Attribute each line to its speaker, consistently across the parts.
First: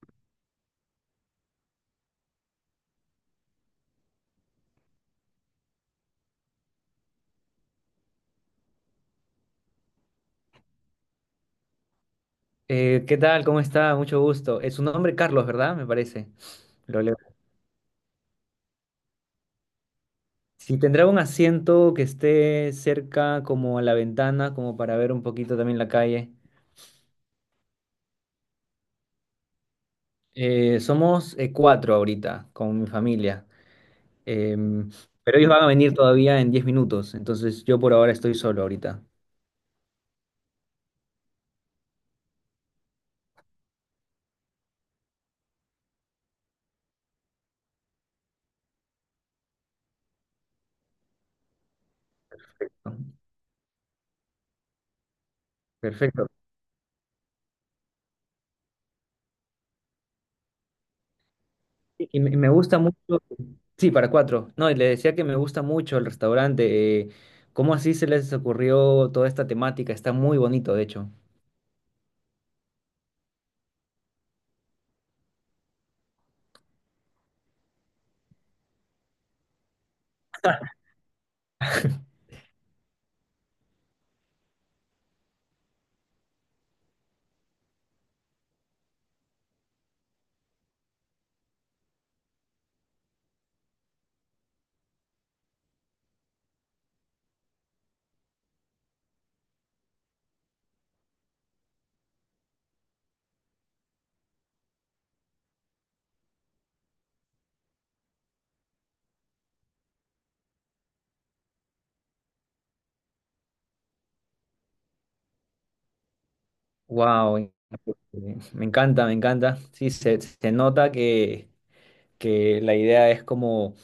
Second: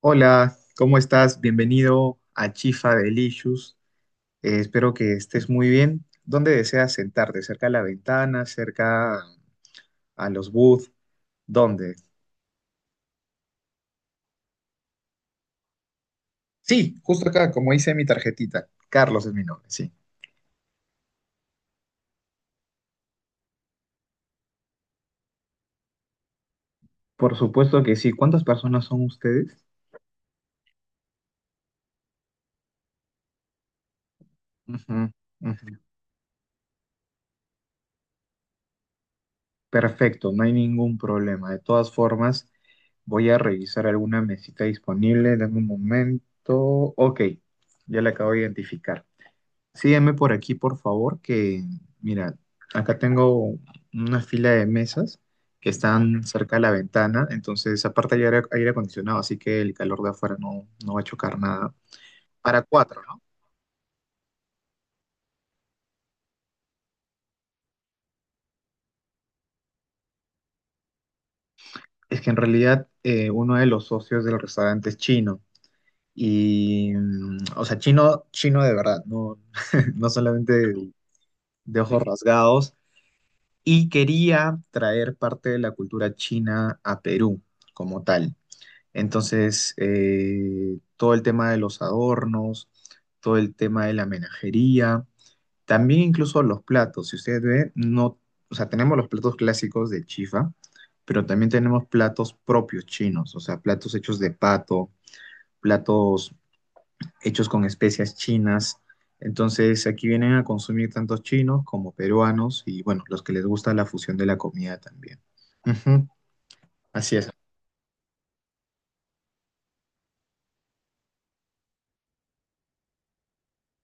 Speaker 1: Hola, ¿cómo estás? Bienvenido a Chifa Delicious. Espero que estés muy bien. ¿Dónde deseas sentarte? ¿Cerca a la ventana? ¿Cerca a los booths? ¿Dónde?
Speaker 2: ¿Qué tal? ¿Cómo está? Mucho gusto. ¿Es su nombre Carlos, verdad? Me parece.
Speaker 1: Sí,
Speaker 2: Lo leo.
Speaker 1: justo acá, como dice mi tarjetita. Carlos es mi nombre, sí.
Speaker 2: Si tendrá un asiento que esté cerca como a la ventana, como para ver un poquito también la calle.
Speaker 1: Por supuesto que sí. ¿Cuántas personas son ustedes?
Speaker 2: Somos cuatro ahorita con mi familia. Em,
Speaker 1: Ujú,
Speaker 2: pero ellos van a
Speaker 1: ujú.
Speaker 2: venir todavía en 10 minutos, entonces yo por ahora estoy solo ahorita.
Speaker 1: Perfecto, no hay ningún problema. De todas formas, voy a revisar alguna mesita disponible. Dame un momento. Ok, ya la acabo de identificar. Sígueme por aquí, por favor, que mira, acá
Speaker 2: ¿No?
Speaker 1: tengo una fila de mesas que están
Speaker 2: Perfecto.
Speaker 1: cerca de la ventana. Entonces, aparte, hay aire acondicionado, así que el calor de afuera no, no va a chocar nada.
Speaker 2: Y me
Speaker 1: Para
Speaker 2: gusta mucho,
Speaker 1: cuatro, ¿no?
Speaker 2: sí, para cuatro. No, y le decía que me gusta mucho el restaurante. ¿Cómo así se les ocurrió toda esta temática? Está muy bonito, de hecho.
Speaker 1: Es que en realidad uno de los socios del restaurante es chino, y, o sea, chino, chino de verdad, no, no solamente de ojos rasgados, y quería traer parte de la cultura china a Perú como tal. Entonces, todo el tema de los adornos, todo el tema de la menajería, también incluso los platos. Si ustedes ven, no, o sea, tenemos los platos clásicos de chifa, pero también tenemos platos propios chinos, o sea, platos hechos de pato, platos hechos con especias chinas. Entonces, aquí vienen a consumir tantos chinos como peruanos y, bueno, los que les gusta la fusión de la comida también. Ujú, así es.
Speaker 2: Wow, me encanta, me encanta. Sí, se nota que la idea es como,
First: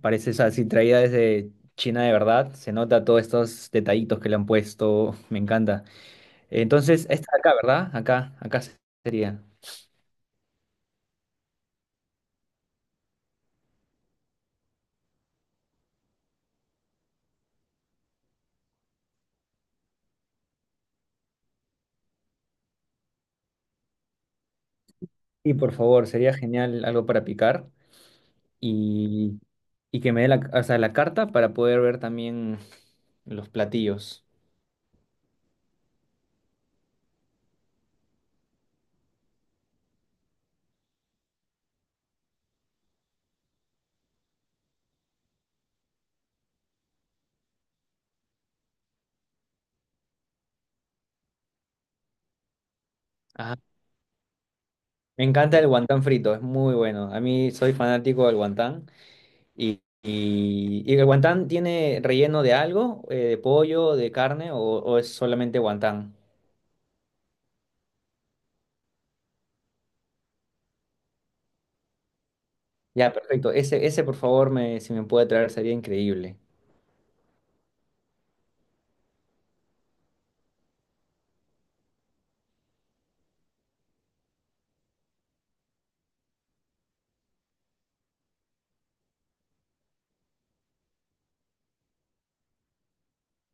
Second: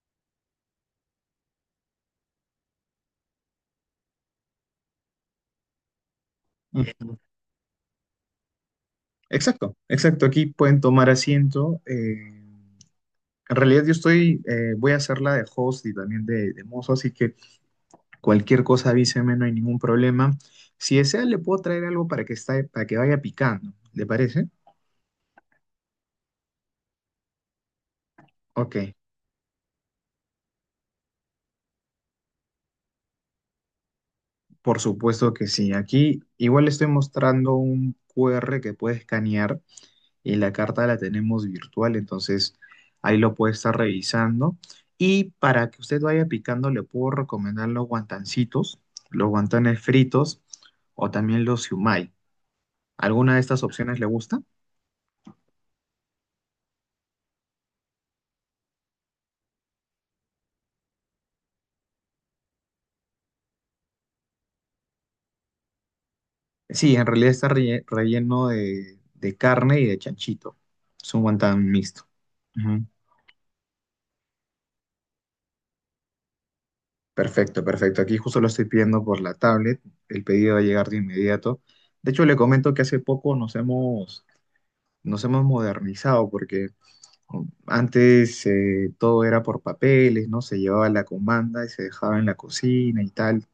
Speaker 2: parece, o sea, así traída desde China de verdad. Se nota todos estos detallitos que le han puesto. Me encanta. Entonces, esta de acá, ¿verdad? Acá, acá sería.
Speaker 1: Exacto, exacto. Aquí pueden tomar asiento. En realidad yo estoy, voy a hacer la de host y también de mozo, así que cualquier cosa avíseme, no hay ningún problema. Si desea, le puedo traer algo para que vaya picando. ¿Le parece?
Speaker 2: Y por favor, sería genial algo para picar
Speaker 1: Ok,
Speaker 2: y, y que me dé la, o sea, la carta para poder ver también los platillos.
Speaker 1: por supuesto que sí. Aquí igual le estoy mostrando un QR que puede escanear y la carta la tenemos virtual, entonces ahí lo puede estar revisando. Y para que usted vaya picando, le puedo recomendar los guantancitos, los guantanes fritos o también los siumai. ¿Alguna de
Speaker 2: Ajá.
Speaker 1: estas opciones le gusta?
Speaker 2: Me encanta el guantán frito, es muy bueno. A mí soy fanático del guantán. Y el guantán tiene relleno de algo, de pollo, de carne, o es solamente guantán.
Speaker 1: Sí, en realidad está relleno de carne y de chanchito. Es un guantán mixto. Ujú.
Speaker 2: Ya, perfecto. Ese, por favor, me, si me puede traer, sería increíble.
Speaker 1: Perfecto, perfecto. Aquí justo lo estoy pidiendo por la tablet. El pedido va a llegar de inmediato. De hecho, le comento que hace poco nos hemos modernizado, porque antes todo era por papeles, ¿no? Se llevaba la comanda y se dejaba en la cocina y tal.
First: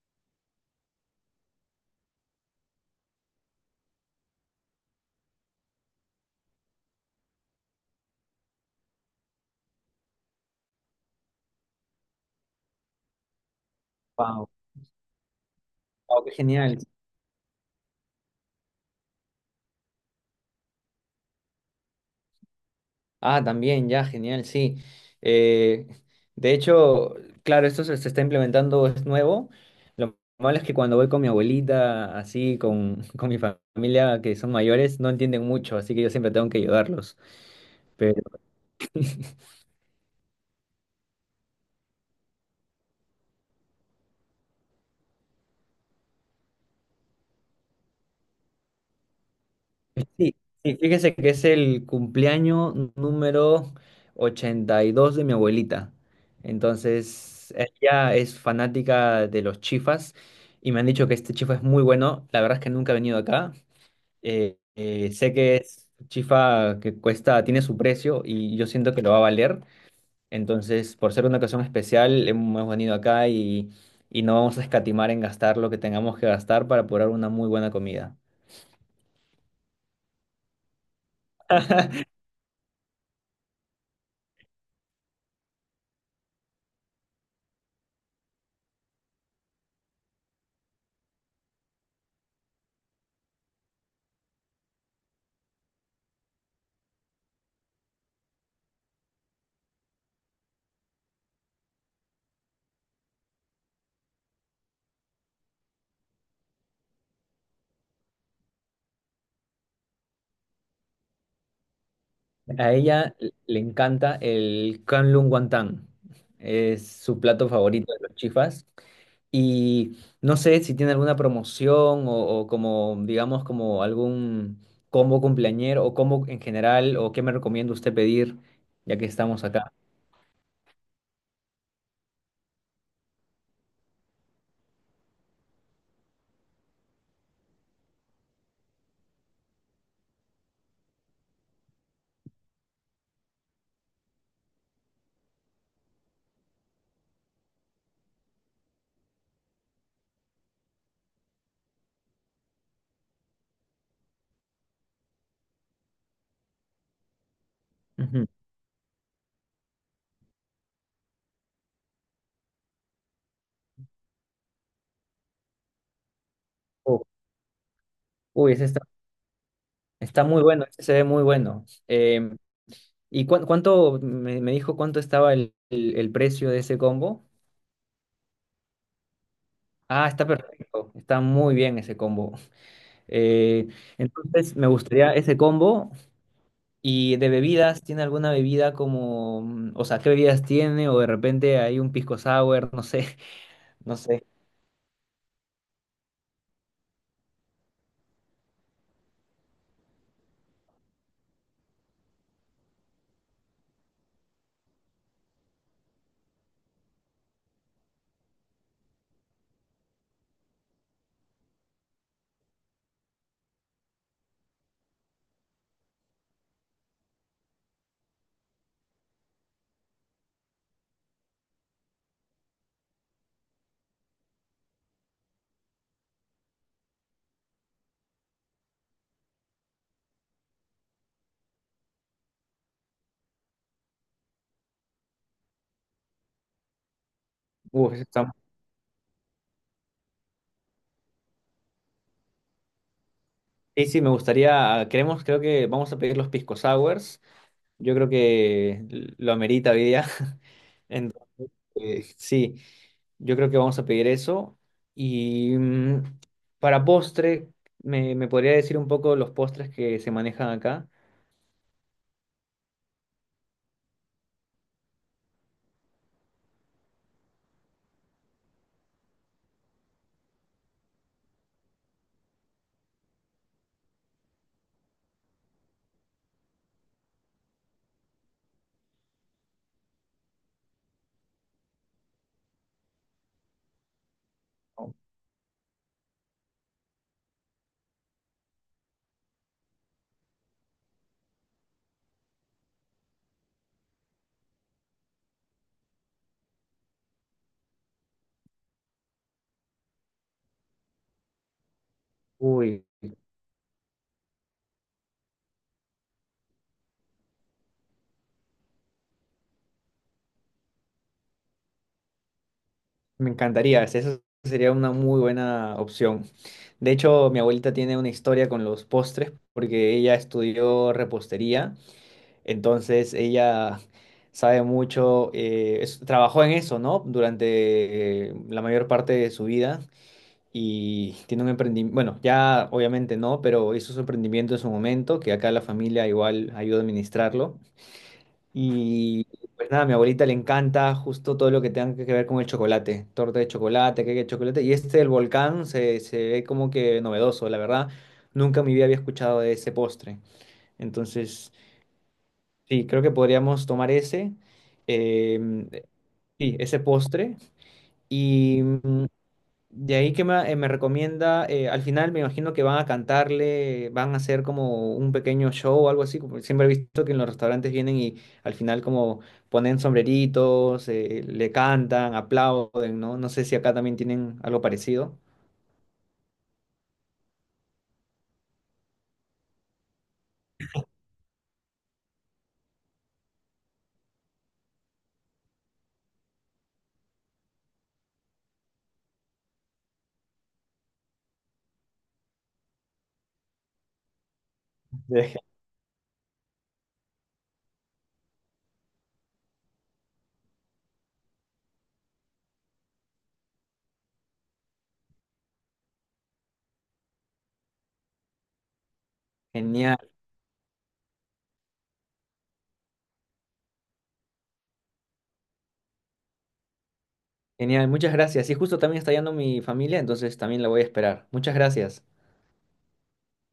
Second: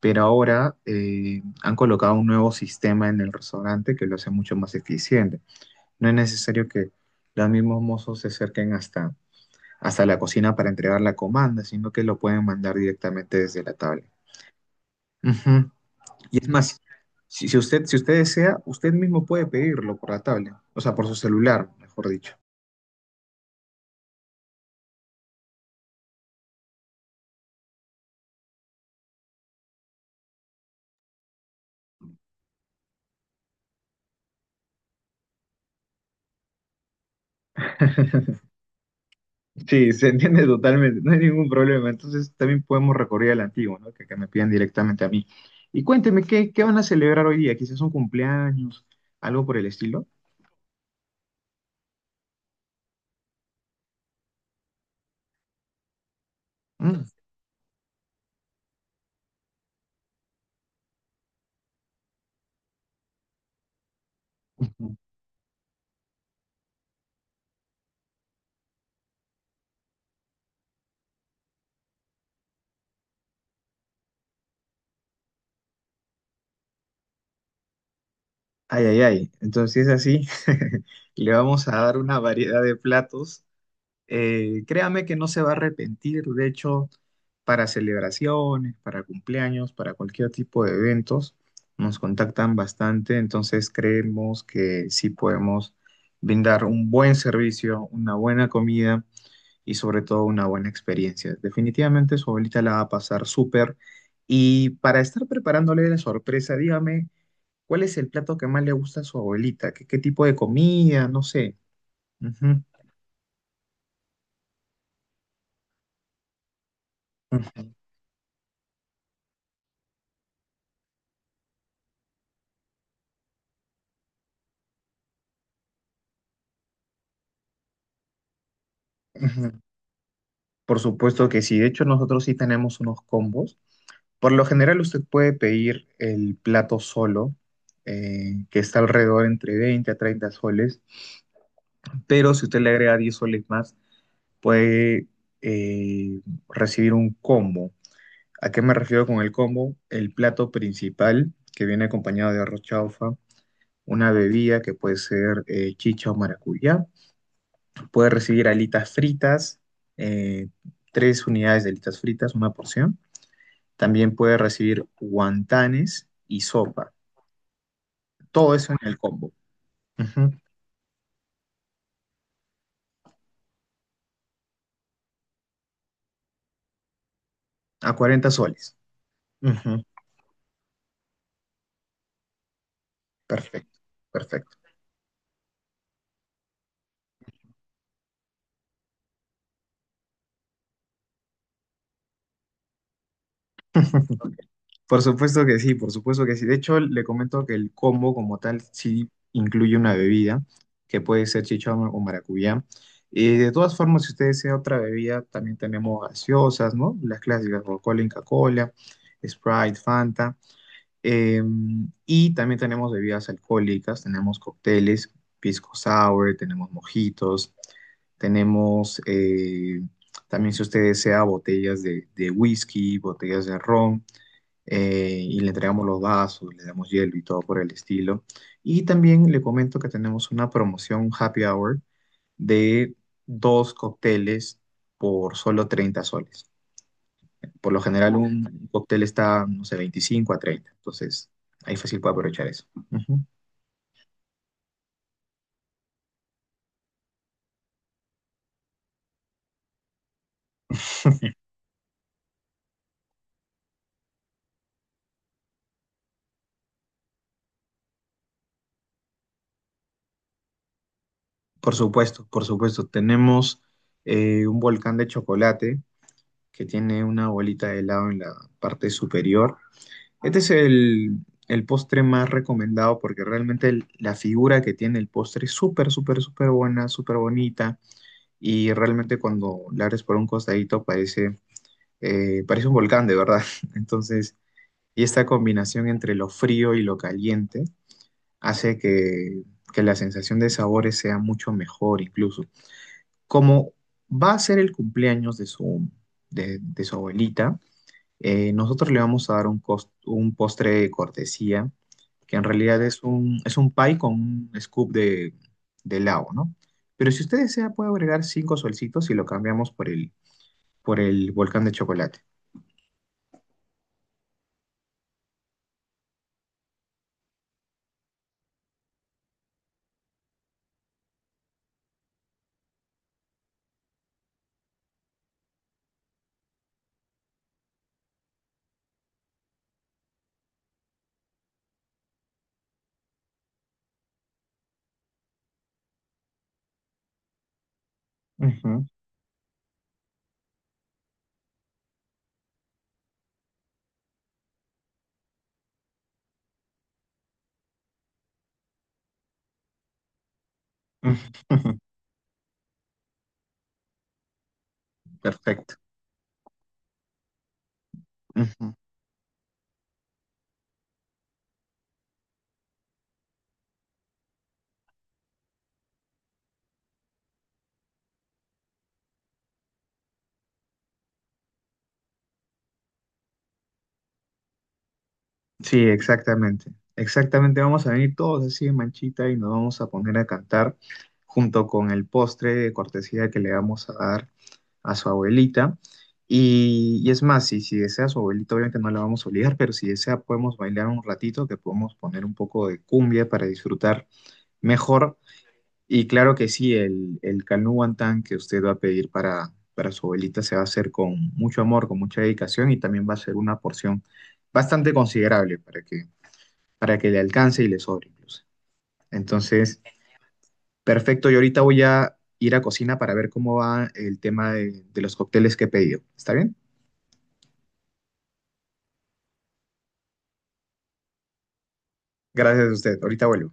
Speaker 1: Pero ahora han colocado un nuevo sistema en el restaurante que lo hace mucho más eficiente. No es necesario que los mismos mozos se acerquen hasta la cocina para entregar la comanda, sino que lo pueden mandar directamente desde la tabla.
Speaker 2: Wow.
Speaker 1: Ujú.
Speaker 2: Wow, qué
Speaker 1: Y es
Speaker 2: genial.
Speaker 1: más, si usted desea, usted mismo puede pedirlo por la tabla, o sea, por su celular, mejor dicho.
Speaker 2: Ah, también, ya, genial, sí. Eh, de hecho, claro, esto se está implementando, es nuevo. Lo malo es que cuando voy con mi abuelita, así, con, con mi familia, que son mayores, no entienden mucho, así que yo siempre tengo que ayudarlos.
Speaker 1: Sí, se entiende totalmente, no hay ningún problema. Entonces también podemos recurrir al antiguo, ¿no? Que me pidan directamente a mí. Y cuénteme, ¿qué van a celebrar hoy día? Quizás un cumpleaños, algo por el estilo.
Speaker 2: Sí, sí, fíjese que es el cumpleaños número 82 de mi abuelita.
Speaker 1: Mm.
Speaker 2: Entonces, ella es fanática de los chifas y me han dicho que este chifa es muy bueno. La verdad es que nunca he venido acá. Sé que es chifa que cuesta, tiene su precio y yo siento que lo va a valer. Entonces, por ser una ocasión especial, hemos venido acá y no vamos a escatimar en gastar lo que tengamos que gastar para apurar una muy buena comida.
Speaker 1: Ay, ay, ay. Entonces así, le vamos a dar una variedad de platos. Créame que no se va a arrepentir. De hecho, para celebraciones, para cumpleaños, para cualquier tipo de eventos, nos contactan bastante, entonces creemos que sí podemos brindar un buen servicio, una buena comida y sobre todo una buena experiencia. Definitivamente su abuelita la va a pasar súper. Y para estar preparándole la sorpresa, dígame, ¿cuál es el plato que más le gusta a su abuelita? ¿Qué, qué tipo de comida? No sé. Ujú,
Speaker 2: A ella le encanta el Kangkong Wantang. Es su plato
Speaker 1: ujú,
Speaker 2: favorito de los chifas. Y no sé si tiene alguna promoción o como, digamos, como algún combo cumpleañero o combo en general o qué me recomienda usted pedir ya que estamos
Speaker 1: ujú.
Speaker 2: acá.
Speaker 1: Por supuesto que sí. De hecho, nosotros sí tenemos unos combos. Por lo general, usted puede pedir el plato solo, que está alrededor entre 20 a 30 soles. Pero si usted le agrega 10 soles más, puede eh, recibir un combo. ¿A qué me refiero con el combo? El plato principal, que viene acompañado de arroz chaufa, una bebida que puede ser chicha o maracuyá. Puede
Speaker 2: Ujú.
Speaker 1: recibir alitas fritas, eh, tres unidades de alitas fritas, una porción. También puede recibir guantanes y sopa.
Speaker 2: Oh, uy,
Speaker 1: Todo
Speaker 2: ese
Speaker 1: eso
Speaker 2: está,
Speaker 1: en el combo.
Speaker 2: está
Speaker 1: Ujú.
Speaker 2: muy bueno, ese se ve muy bueno. ¿Y cuánto, me dijo cuánto estaba el, el precio de ese combo?
Speaker 1: A 40 soles. Ujú.
Speaker 2: Ah, está perfecto, está muy bien ese combo. Eh,
Speaker 1: Perfecto,
Speaker 2: entonces
Speaker 1: perfecto.
Speaker 2: me gustaría ese combo. Y de bebidas, ¿tiene alguna bebida como, o sea, qué bebidas tiene? O de repente hay un pisco sour, no sé, no sé.
Speaker 1: Por supuesto que sí, por supuesto que sí. De hecho, le comento que el combo como tal sí incluye una bebida, que puede ser chichón o maracuyá. Y de todas formas, si usted desea otra bebida, también tenemos gaseosas, ¿no? Las clásicas, Coca-Cola, Inca Kola, Sprite, Fanta. Eh, y también tenemos bebidas alcohólicas, tenemos cócteles, pisco sour, tenemos mojitos, tenemos también, si usted desea, botellas de whisky, botellas de ron, y le entregamos los vasos, le damos hielo y todo por el estilo. Y también le comento que tenemos una promoción happy hour de dos cócteles por solo 30 soles. Por lo
Speaker 2: Uf, eso
Speaker 1: general
Speaker 2: está.
Speaker 1: un cóctel está, no sé, 25 a 30. Entonces, ahí fácil puede aprovechar eso. Ujú.
Speaker 2: Sí, sí, me gustaría, queremos, creo que vamos a pedir los pisco sours. Yo creo que lo amerita hoy día. Entonces, sí, yo creo que vamos a pedir eso. Y para postre, ¿me, me podría decir un poco los postres que se manejan acá?
Speaker 1: Por supuesto, por supuesto. Tenemos un volcán de chocolate que tiene una bolita de helado en la parte superior. Este es el postre más recomendado porque realmente la figura que tiene el postre es súper, súper, súper buena, súper bonita. Y realmente cuando la abres por un costadito parece, parece un volcán, de verdad. Entonces... Y esta combinación entre lo frío y lo caliente hace que la sensación de sabores sea mucho mejor incluso. Como va a ser el cumpleaños de su abuelita, nosotros le vamos a dar un postre de cortesía, que en realidad
Speaker 2: Uy.
Speaker 1: es un pie con un scoop de helado, ¿no? Pero si usted desea, puede agregar cinco solcitos y lo cambiamos por el volcán de chocolate.
Speaker 2: Me encantaría, es- eso sería una muy buena opción. De hecho, mi abuelita tiene una historia con los postres porque ella estudió repostería, entonces ella sabe mucho, es- trabajó en eso, ¿no? Durante la mayor parte de su vida y tiene un emprendimiento, bueno, ya obviamente no, pero hizo su emprendimiento en su momento, que acá la familia igual ayuda a administrarlo.
Speaker 1: Ujú,
Speaker 2: Y pues nada, a mi abuelita le encanta justo todo lo que tenga que ver con el chocolate, torta de chocolate, cake de chocolate. Y este el volcán se ve como que novedoso, la verdad. Nunca en mi vida había escuchado de ese postre. Entonces,
Speaker 1: ujú,
Speaker 2: sí, creo que podríamos tomar ese, em,
Speaker 1: perfecto.
Speaker 2: sí, ese postre. Y
Speaker 1: Ujú.
Speaker 2: de ahí que me, me recomienda, al final me imagino que van a cantarle, van a hacer como un pequeño show o algo así, como siempre he visto que en los restaurantes vienen y al final como ponen sombreritos, le cantan, aplauden, ¿no? No sé si acá también tienen algo parecido.
Speaker 1: Sí, exactamente. Exactamente, vamos a venir todos así de manchita y nos vamos a poner a cantar junto con el postre de cortesía que le vamos a dar a su abuelita. Y es más, si desea su abuelita, obviamente no la vamos a obligar, pero si desea podemos bailar un ratito, que podemos poner un poco de cumbia para disfrutar mejor.
Speaker 2: Deje-.
Speaker 1: Y claro que sí, el canú guantán que usted va a pedir para su abuelita se va a hacer con mucho amor, con mucha dedicación y también va a ser una porción bastante considerable para que le alcance y le sobre incluso. Entonces,
Speaker 2: Genial,
Speaker 1: perfecto, yo ahorita voy a ir a cocina para ver cómo va el tema de los cócteles que he pedido. ¿Está bien?
Speaker 2: genial, muchas gracias. Y justo también está yendo mi familia, entonces también la voy a esperar. Muchas gracias.
Speaker 1: Gracias a usted, ahorita vuelvo.